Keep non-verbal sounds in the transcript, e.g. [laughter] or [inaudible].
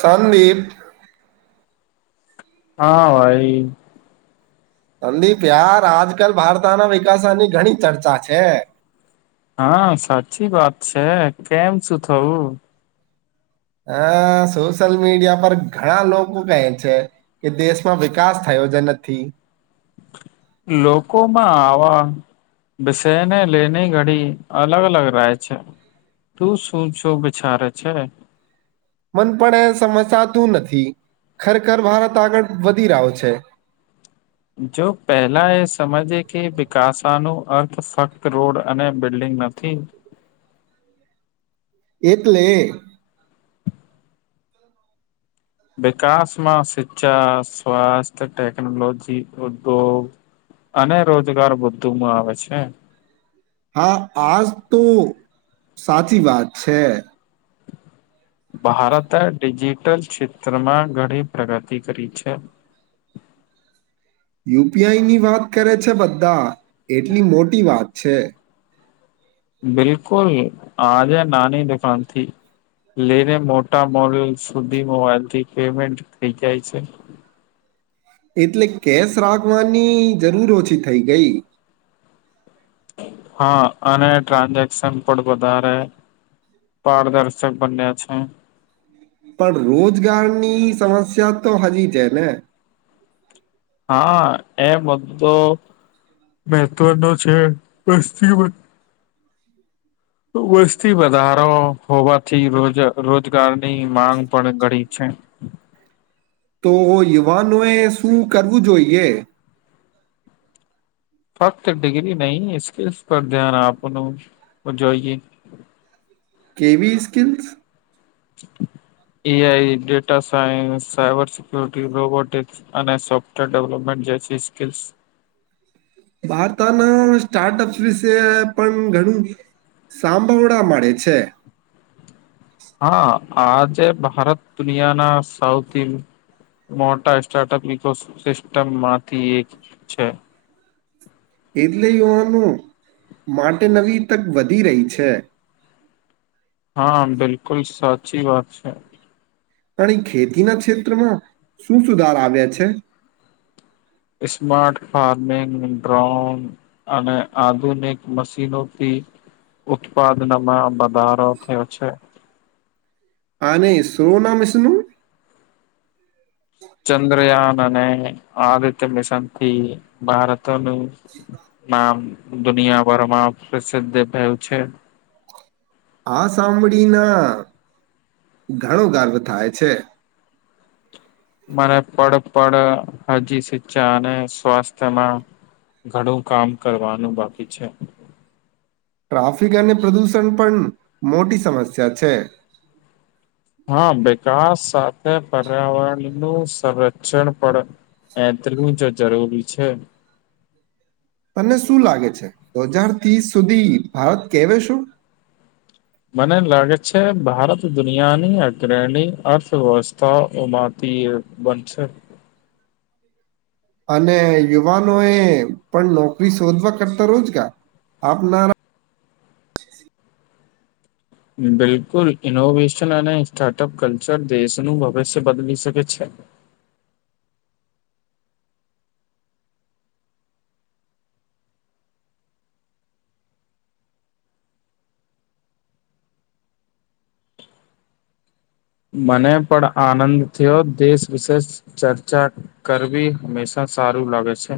સંંદીપ. હા, ભાઈ. સંદીપ યાર આજકાલ ભારતાના વિકાસની ઘણી ચર્ચા છે. હા, સાચી વાત છે. કેમ છું થવું? હ, સોશિયલ મીડિયા પર ઘણા લોકો કે છે. કે દેશમાં વિકાસ થયો જે નથી. લોકો માં આવા બસેને લેની ઘડી અલગ અલગ રાય છે. તું શું છો? વિચારેે છે. મન પણ એ સમજતું નથી, ખરેખર ભારત આગળ વધી રહ્યો છે. જો પહેલા એ સમજે કે, વિકાસ નો અર્થ ફક્ત રોડ અને બિલ્ડિંગ નથી. એટલે વિકાસમાં શિક્ષા, સ્વાસ્થ્ય, ટેકનોલોજી, ઉદ્યોગ. અને રોજગાર બધું માં આવે છે. હા, આ જ તો સાચી વાત છે‌. ભારતે ડિજિટલ ક્ષેત્રમાં ઘણી પ્રગતિ કરી છે. યુ. પી. આઈ ની વાત કરે છે, બધા એટલી મોટી વાત છે. બિલકુલ, આજે નાની દુકાનથી લઈને, મોટા મોડલ સુધી મોબાઈલથી પેમેન્ટ થઈ જાય છે. એટલે કેશ રાખવાની જરૂર ઓછી થઈ ગઈ. હા, અને ટ્રાન્ઝેક્શન પણ વધારે. પારદર્શક બન્યા છે. પણ રોજગારની સમસ્યા તો હજી જ ને. હા, એ બધો મહત્વ નું છે, વસ્તી. વસ્તી વધારો હોવાથી, રોજ રોજગારની માંગ પણ ઘડી છે. તો યુવાનોએ શું કરવું જોઈએ? ફક્ત ડિગ્રી નહીં, સ્કિલ્સ પર ધ્યાન આપનું જોઈએ. કેવી skills? A. I, data science, cyber security, robotics. અને સોફ્ટવેર ડેવલપમેન્ટ જે છે, સ્કિલ્સ. વારતાના સ્ટાર્ટઅપ્સ વિશે પણ ઘણું. સાંભરવા મળે છે. હા, આજે ભારત દુનિયાના સૌથી મોટા સ્ટાર્ટઅપ ઇકો સિસ્ટમ માંથી એક છે. એટલે યુવાનો માટે નવી તક વધી રહી છે. હા બિલકુલ સાચી વાત છે. તણી ખેતીના ક્ષેત્રમાં શું સુધાર આવ્યા છે? સ્માાર્ટ ફાર્મિંગ ડ્રોન અને આધુનિક મશીનોથી ઉત્પાદનમાં વધારો થયો છે. આને [unintelligible] ચંદ્રયાન અને આ રીતે બેસનતી ભારતનું નામ દુનિયાભરમાં પ્રસિદ્ધ થયું છે. આ સાંભળી ના ઘણો ગર્વ થાય છે. મને પડપડ હજી શિક્ષા અને સ્વાસ્થ્યમાં ઘણું કામ કરવાનું બાકી છે. ટ્રાફિક અને પ્રદૂષણ પણ મોટી સમસ્યા છે. હા વિકાસ સાથે પર્યાવરણ નું સંરક્ષણ પણ એટલું જ જરૂરી છે. તને શું લાગે છે, હજાર ત્રીસ સુધી ભારત કેવા શું? મને લાગે છે, ભારત દુનિયાની અગ્રણી અર્થવ્યવસ્થાઓમાં તી બનશે અને યુવાનો એ પણ નોકરી શોધવા કરતા રોજકા આપનારા બિલકુલ ઇનોવેશન અને સ્ટાર્ટઅપ કલ્ચર દેશનું ભવિષ્ય બદલી શકે છે. મને પણ આનંદ થયો દેશ વિશેષ ચર્ચા કરવી હંમેશા સારું લાગે છે.